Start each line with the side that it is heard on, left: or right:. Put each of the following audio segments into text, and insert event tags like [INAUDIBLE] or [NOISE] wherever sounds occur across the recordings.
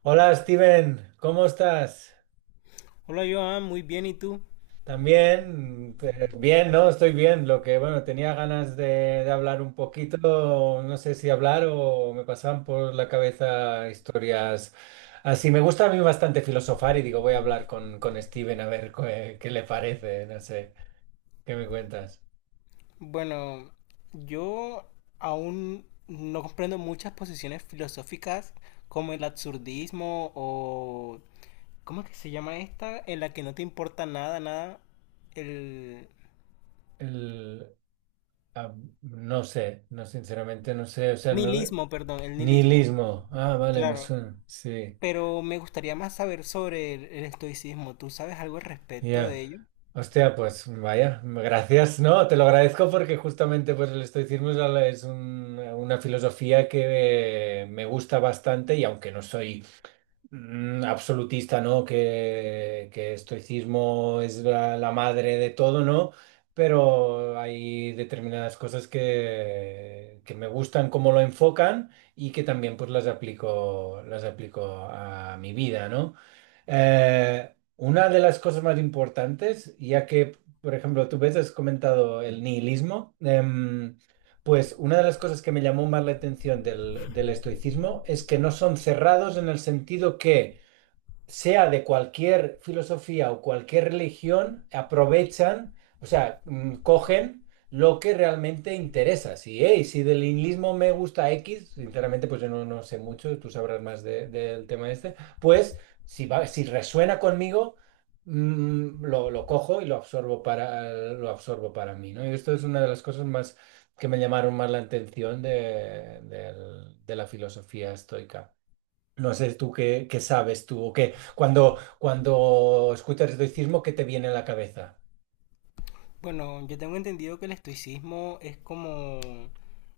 right: Hola Steven, ¿cómo estás?
left: Hola Joan, muy bien, ¿y tú?
right: También. Bien, ¿no? Estoy bien. Bueno, tenía ganas de hablar un poquito, no sé si hablar o me pasaban por la cabeza historias así. Me gusta a mí bastante filosofar y digo, voy a hablar con Steven a ver qué le parece, no sé, ¿qué me cuentas?
left: Bueno, yo aún no comprendo muchas posiciones filosóficas como el absurdismo o... ¿Cómo es que se llama esta? En la que no te importa nada, nada. El
right: El, ah, no sé, no, sinceramente no sé, o sea,
left: nihilismo, perdón, el nihilismo.
right: nihilismo. Ah, vale, me
left: Claro.
right: suena, sí.
left: Pero me gustaría más saber sobre el estoicismo. ¿Tú sabes algo al respecto
right: Ya.
left: de ello?
right: Hostia, pues vaya, gracias, ¿no? Te lo agradezco porque justamente pues el estoicismo es, una filosofía que me gusta bastante y aunque no soy absolutista, ¿no? Que estoicismo es la madre de todo, ¿no? Pero hay determinadas cosas que me gustan cómo lo enfocan y que también pues las aplico a mi vida, ¿no? Una de las cosas más importantes, ya que, por ejemplo, tú ves, has comentado el nihilismo. Pues una de las cosas que me llamó más la atención del estoicismo es que no son cerrados en el sentido que sea de cualquier filosofía o cualquier religión, aprovechan, o sea, cogen lo que realmente interesa. Si, "Hey, si del nihilismo me gusta X, sinceramente, pues yo no, no sé mucho, tú sabrás más del tema este, pues si, si resuena conmigo, lo cojo y lo absorbo para mí, ¿no? Y esto es una de las cosas más que me llamaron más la atención de la filosofía estoica. No sé tú qué sabes tú o qué. Cuando escuchas estoicismo, ¿qué te viene a la cabeza?
left: Bueno, yo tengo entendido que el estoicismo es como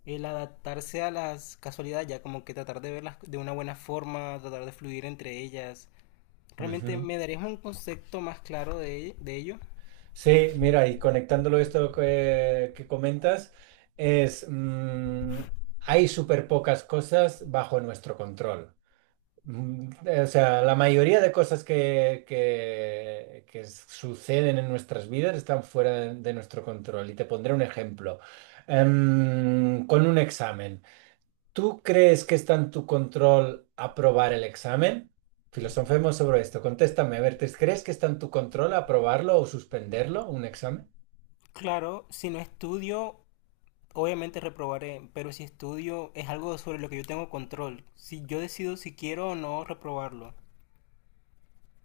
left: el adaptarse a las casualidades, ya como que tratar de verlas de una buena forma, tratar de fluir entre ellas. ¿Realmente
right: Ujú.
left: me darías un concepto más claro de ello?
right: Sí, mira, y conectándolo esto que comentas, es hay súper pocas cosas bajo nuestro control. O sea, la mayoría de cosas que suceden en nuestras vidas están fuera de nuestro control. Y te pondré un ejemplo. Con un examen. ¿Tú crees que está en tu control aprobar el examen? Filosofemos sobre esto. Contéstame, a ver, ¿crees que está en tu control aprobarlo o suspenderlo, un examen?
left: Claro, si no estudio, obviamente reprobaré, pero si estudio es algo sobre lo que yo tengo control. Si yo decido si quiero o no reprobarlo.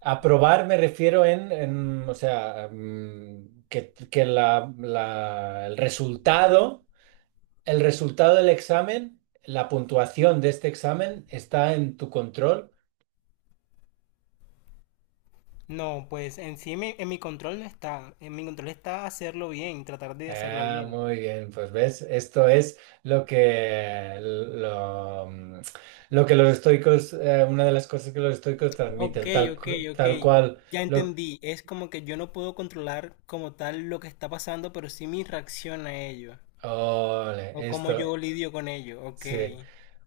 right: Aprobar me refiero o sea, que el resultado del examen, la puntuación de este examen está en tu control.
left: No, pues en sí en mi control no está. En mi control está hacerlo bien, tratar de hacerlo
right: Ah,
left: bien.
right: muy bien, pues ves, esto es lo que los estoicos, una de las cosas que los estoicos
left: Ok,
right: transmiten,
left: ok, ok.
right: tal cual.
left: Ya entendí. Es como que yo no puedo controlar como tal lo que está pasando, pero sí mi reacción a ello.
right: Ole,
left: O cómo
right: esto,
left: yo lidio con ello. Ok.
right: sí.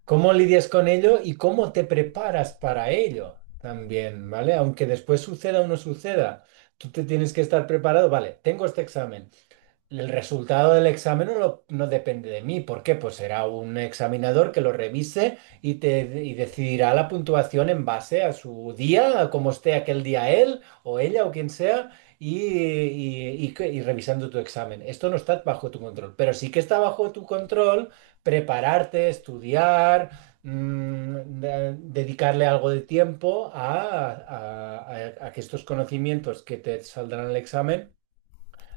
right: ¿Cómo lidias con ello y cómo te preparas para ello también, ¿vale? Aunque después suceda o no suceda, tú te tienes que estar preparado, vale, tengo este examen. El resultado del examen no, no depende de mí. ¿Por qué? Pues será un examinador que lo revise y decidirá la puntuación en base a su día, a cómo esté aquel día él o ella o quien sea, y revisando tu examen. Esto no está bajo tu control, pero sí que está bajo tu control prepararte, estudiar, dedicarle algo de tiempo a a que estos conocimientos que te saldrán en el examen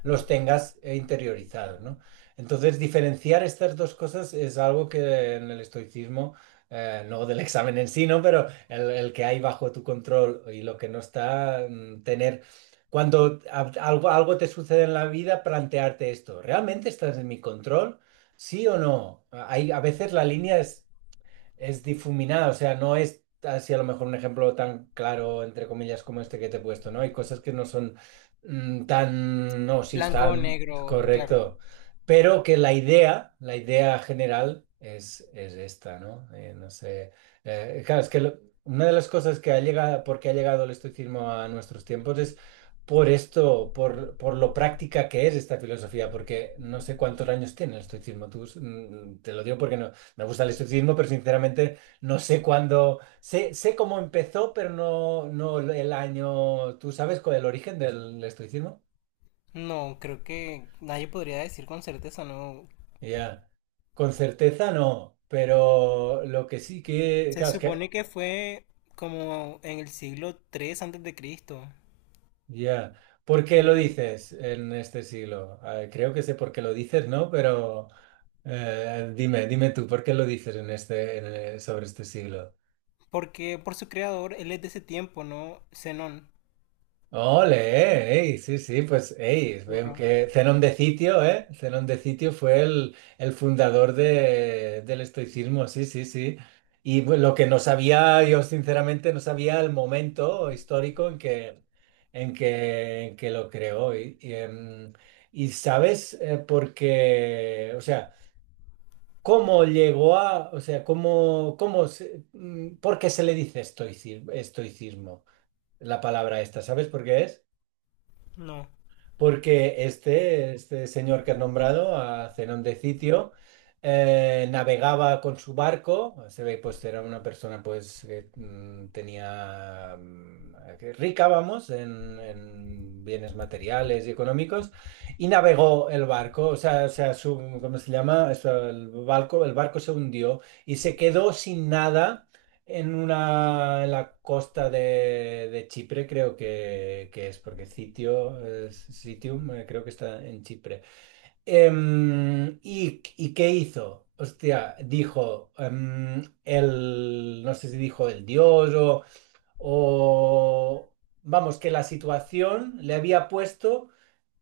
right: los tengas interiorizados, ¿no? Entonces, diferenciar estas dos cosas es algo que en el estoicismo, no del examen en sí, ¿no? Pero el que hay bajo tu control y lo que no está, tener... Cuando algo te sucede en la vida, plantearte esto, ¿realmente estás en mi control? ¿Sí o no? Hay, a veces la línea es difuminada, o sea, no es así a lo mejor un ejemplo tan claro, entre comillas, como este que te he puesto, ¿no? Hay cosas que no son tan, no, sí,
left: Blanco o
right: están
left: negro, claro.
right: correcto, pero que la idea general es esta, ¿no? Claro, es que una de las cosas que ha llegado, porque ha llegado el estoicismo a nuestros tiempos es... Por esto, por lo práctica que es esta filosofía, porque no sé cuántos años tiene el estoicismo, tú, te lo digo porque no, me gusta el estoicismo, pero sinceramente no sé cuándo. Sé, sé cómo empezó, pero no, no el año. ¿Tú sabes cuál es el origen del estoicismo?
left: No, creo que nadie podría decir con certeza, no.
right: Ya. Con certeza no, pero lo que sí que.
left: Se
right: Claro, es que.
left: supone que fue como en el siglo III antes de Cristo.
right: Ya. ¿Por qué lo
left: Tiene
right: dices en este siglo? Creo que sé por qué lo dices, ¿no? Pero dime tú, ¿por qué lo dices en sobre este siglo?
left: porque por su creador él es de ese tiempo, ¿no? Zenón.
right: Ole, ey, sí, sí, pues ey, veo
left: Bueno,
right: que Zenón de Citio, ¿eh? Zenón de Citio fue el fundador del estoicismo, sí, sí, sí. Y bueno, lo que no sabía, yo sinceramente no sabía el momento histórico en que lo creó. Y sabes por qué, o sea, cómo llegó a, o sea, por qué se le dice estoicismo, la palabra esta, ¿sabes por qué es?
left: no.
right: Porque este señor que has nombrado, a Zenón de Citio, navegaba con su barco, se ve pues era una persona pues que tenía que rica, vamos, en bienes materiales y económicos, y navegó el barco, o sea su, ¿cómo se llama? Eso, el barco se hundió y se quedó sin nada en una, en la costa de Chipre creo que es, porque Citio, Citium creo que está en Chipre. ¿Y, y qué hizo? Hostia, dijo el, no sé si dijo el dios o, vamos, que la situación le había puesto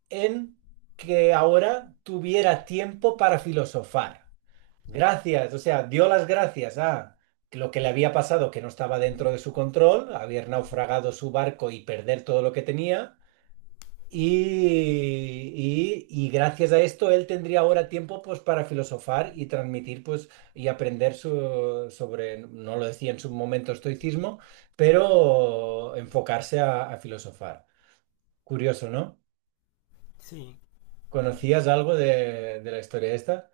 right: en que ahora tuviera tiempo para filosofar. Gracias, o sea, dio las gracias a lo que le había pasado, que no estaba dentro de su control, haber naufragado su barco y perder todo lo que tenía. Y gracias a esto él tendría ahora tiempo pues para filosofar y transmitir pues y aprender sobre, no lo decía en su momento estoicismo, pero enfocarse a filosofar. Curioso, ¿no?
left: Sí.
right: ¿Conocías algo de la historia esta?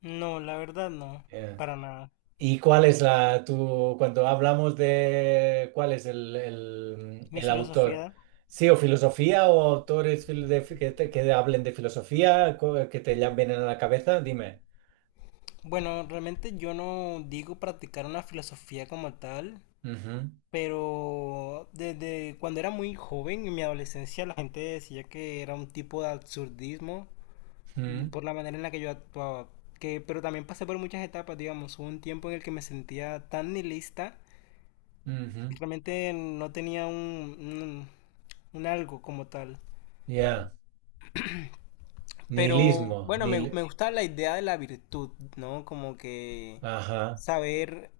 left: No, la verdad no,
right: Eh.
left: para nada.
right: ¿Y cuál es cuando hablamos de cuál es
left: Mi
right: el autor?
left: filosofía,
right: Sí, o filosofía o autores fil- de fi- que, te- que hablen de filosofía que te llamen a la cabeza, dime.
left: bueno, realmente yo no digo practicar una filosofía como tal,
right: Ujú,
left: pero desde cuando era muy joven, en mi adolescencia, la gente decía que era un tipo de absurdismo
right: mm,
left: por la manera en la que yo actuaba. Que, pero también pasé por muchas etapas, digamos, hubo un tiempo en el que me sentía tan nihilista,
right: ujú,
left: y realmente no tenía un algo como tal.
right: Ya.
left: Pero
right: Nihilismo,
left: bueno, me, me gusta la idea de la virtud, ¿no? Como que
right: ajá,
left: saber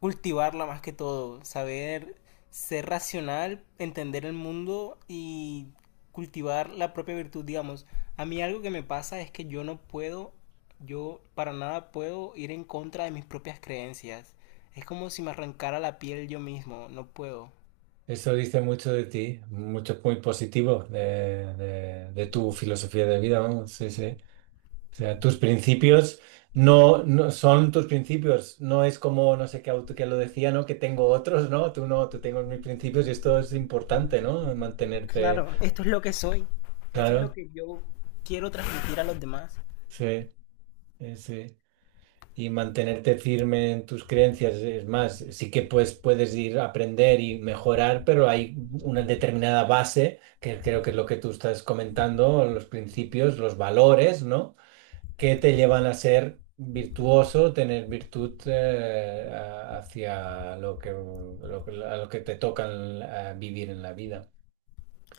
left: cultivarla más que todo, saber ser racional, entender el mundo y cultivar la propia virtud, digamos. A mí algo que me pasa es que yo no puedo, yo para nada puedo ir en contra de mis propias creencias. Es como si me arrancara la piel yo mismo, no puedo.
right: eso dice mucho de ti, mucho muy positivo de, de tu filosofía de vida, vamos, sí, sí. O sea, tus principios no, no son tus principios, no es como no sé qué auto que lo decía, ¿no? Que tengo otros, ¿no? Tú no, tú tengo mis principios y esto es importante, ¿no? Mantenerte,
left: Claro, esto es lo que soy, esto es lo
right: claro,
left: que yo quiero transmitir a los demás.
right: sí, sí. Y mantenerte firme en tus creencias, es más, sí que pues puedes ir a aprender y mejorar, pero hay una determinada base, que creo que es lo que tú estás comentando, los principios, los valores, ¿no? que te llevan a ser virtuoso, tener virtud hacia lo que, a lo que te toca en vivir en la vida.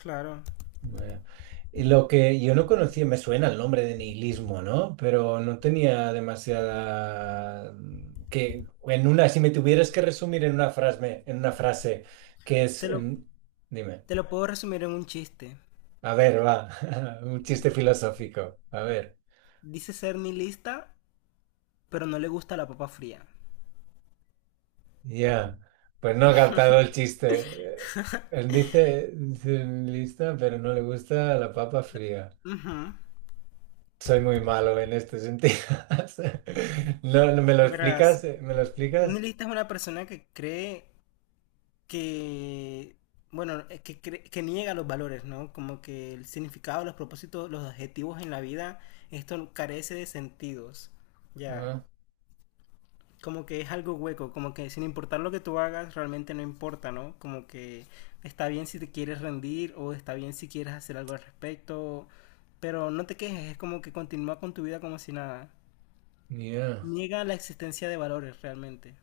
left: Claro.
right: Eh, y lo que yo no conocía, me suena el nombre de nihilismo, ¿no? Pero no tenía demasiada... Que en una, si me tuvieras que resumir en una frase que es...
left: Te lo,
right: en- dime,
left: te lo puedo resumir en un chiste.
right: a ver, va, [LAUGHS] un chiste filosófico, a ver.
left: Dice ser nihilista, pero no le gusta la papa fría.
right: Ya. Pues no ha captado el chiste. Eh, Él dice lista, pero no le gusta la papa fría.
left: Ujú.
right: Soy muy malo en este sentido. [LAUGHS] O sea, no, no, ¿me lo
left: Verás,
right: explicas? ¿Me lo
left: un
right: explicas?
left: nihilista es una persona que cree que, bueno, que niega los valores, ¿no? Como que el significado, los propósitos, los objetivos en la vida, esto carece de sentidos, ya.
right: Ah,
left: Como que es algo hueco, como que sin importar lo que tú hagas, realmente no importa, ¿no? Como que está bien si te quieres rendir o está bien si quieres hacer algo al respecto, pero no te quejes, es como que continúa con tu vida como si nada.
right: ya.
left: Niega la existencia de valores realmente.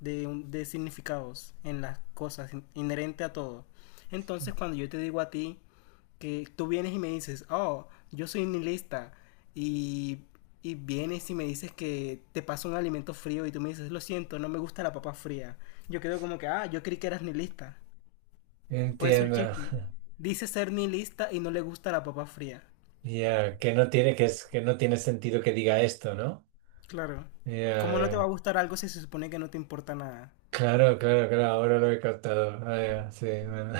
left: De significados en las cosas, inherente a todo. Entonces, cuando yo te digo a ti que tú vienes y me dices, oh, yo soy nihilista, y, y vienes y me dices que te pasa un alimento frío y tú me dices, lo siento, no me gusta la papa fría, yo quedo como que, ah, yo creí que eras nihilista. Por eso el
right: Entiendo.
left: chiste.
right: [LAUGHS]
left: Dice ser nihilista y no le gusta la papa fría.
right: Ya. Que no tiene, que es, que no tiene sentido que diga esto, ¿no?
left: Claro.
right: Ya,
left: ¿Cómo no te va a
right: ya.
left: gustar algo si se supone que no te importa nada?
right: Claro, claro, claro, ahora lo he captado. Ah, ya, sí, bueno.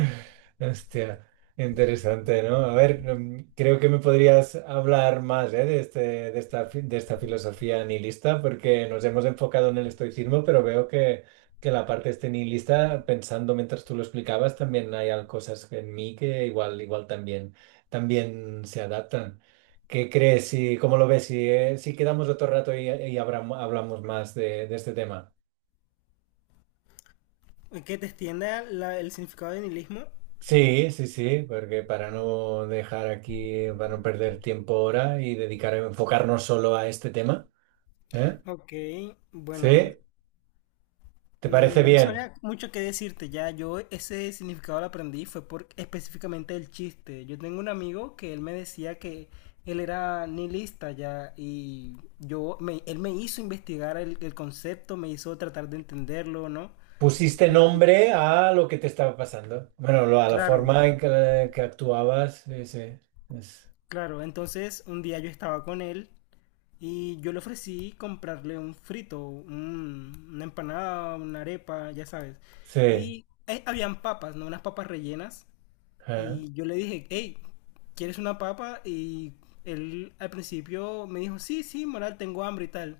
right: [LAUGHS] Hostia, interesante, ¿no? A ver, creo que me podrías hablar más, ¿eh? De este, de esta, de esta filosofía nihilista, porque nos hemos enfocado en el estoicismo, pero veo que la parte este nihilista, pensando mientras tú lo explicabas, también hay cosas en mí que igual, igual también, también se adaptan. ¿Qué crees? Y ¿Cómo lo ves? Si, si quedamos otro rato y hablamos más de este tema.
left: Que te extienda el significado de nihilismo.
right: Sí, sí, sí, porque para no dejar aquí, para no perder tiempo ahora y dedicar, enfocarnos solo a este tema, ¿eh?
left: Ok, bueno,
right: ¿Sí? ¿Te parece
left: no
right: bien?
left: sabría mucho qué decirte ya. Yo ese significado lo aprendí fue por específicamente el chiste. Yo tengo un amigo que él me decía que él era nihilista ya y él me hizo investigar el concepto, me hizo tratar de entenderlo, ¿no?
right: Pusiste
left: Y
right: nombre a lo que te estaba pasando. Bueno, a la
left: claro,
right: forma en que actuabas, sí, sí. es-
left: claro. Entonces un día yo estaba con él. Y yo le ofrecí comprarle un frito, una empanada, una arepa, ya sabes.
right: sí.
left: Y habían papas, ¿no? Unas papas rellenas.
right: ¿eh?
left: Y yo le dije, hey, ¿quieres una papa? Y él al principio me dijo, sí, sí, moral, tengo hambre y tal.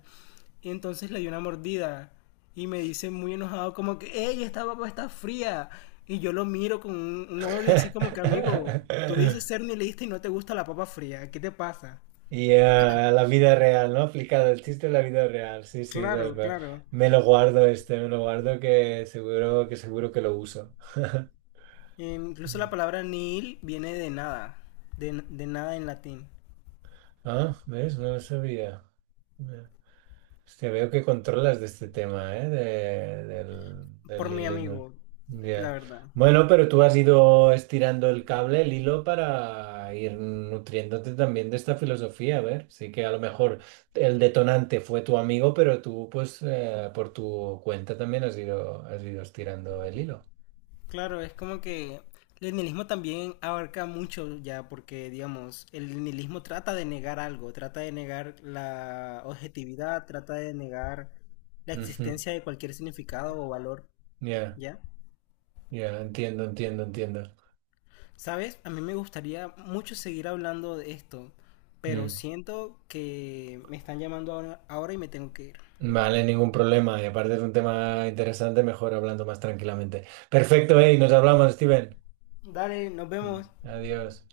left: Y entonces le di una mordida. Y me dice muy enojado, como que, hey, esta papa está fría. Y yo lo miro con un odio así como que, amigo,
right: [LAUGHS]
left: tú dices ser nihilista y no te gusta la papa fría. ¿Qué te pasa?
right: Y a la vida real, ¿no? Aplicado el chiste a la vida real, sí, sí, tal
left: Claro,
right: cual.
left: claro.
right: Me lo guardo este, me lo guardo que seguro que seguro que lo uso.
left: Incluso la
right: [LAUGHS]
left: palabra nihil viene de nada, de nada en latín.
right: Ah, ¿ves? No lo sabía. Mira. Hostia, veo que controlas de este tema, ¿eh? Del
left: Por mi
right: nihilismo.
left: amigo, la
right: Ya.
left: verdad.
right: Bueno, pero tú has ido estirando el cable, el hilo, para ir nutriéndote también de esta filosofía. A ver, sí que a lo mejor el detonante fue tu amigo, pero tú, pues, por tu cuenta también has ido estirando el hilo.
left: Claro, es como que el nihilismo también abarca mucho ya, porque digamos, el nihilismo trata de negar algo, trata de negar la objetividad, trata de negar la
right: Ujú.
left: existencia de cualquier significado o valor,
right: Ya,
left: ¿ya?
right: ya, entiendo, entiendo, entiendo.
left: ¿Sabes? A mí me gustaría mucho seguir hablando de esto, pero
right: Mm.
left: siento que me están llamando ahora, ahora y me tengo que ir.
right: Vale, ningún problema. Y aparte es un tema interesante, mejor hablando más tranquilamente. Perfecto, y nos hablamos, Steven.
left: Dale, nos
right: Mm,
left: vemos.
right: adiós.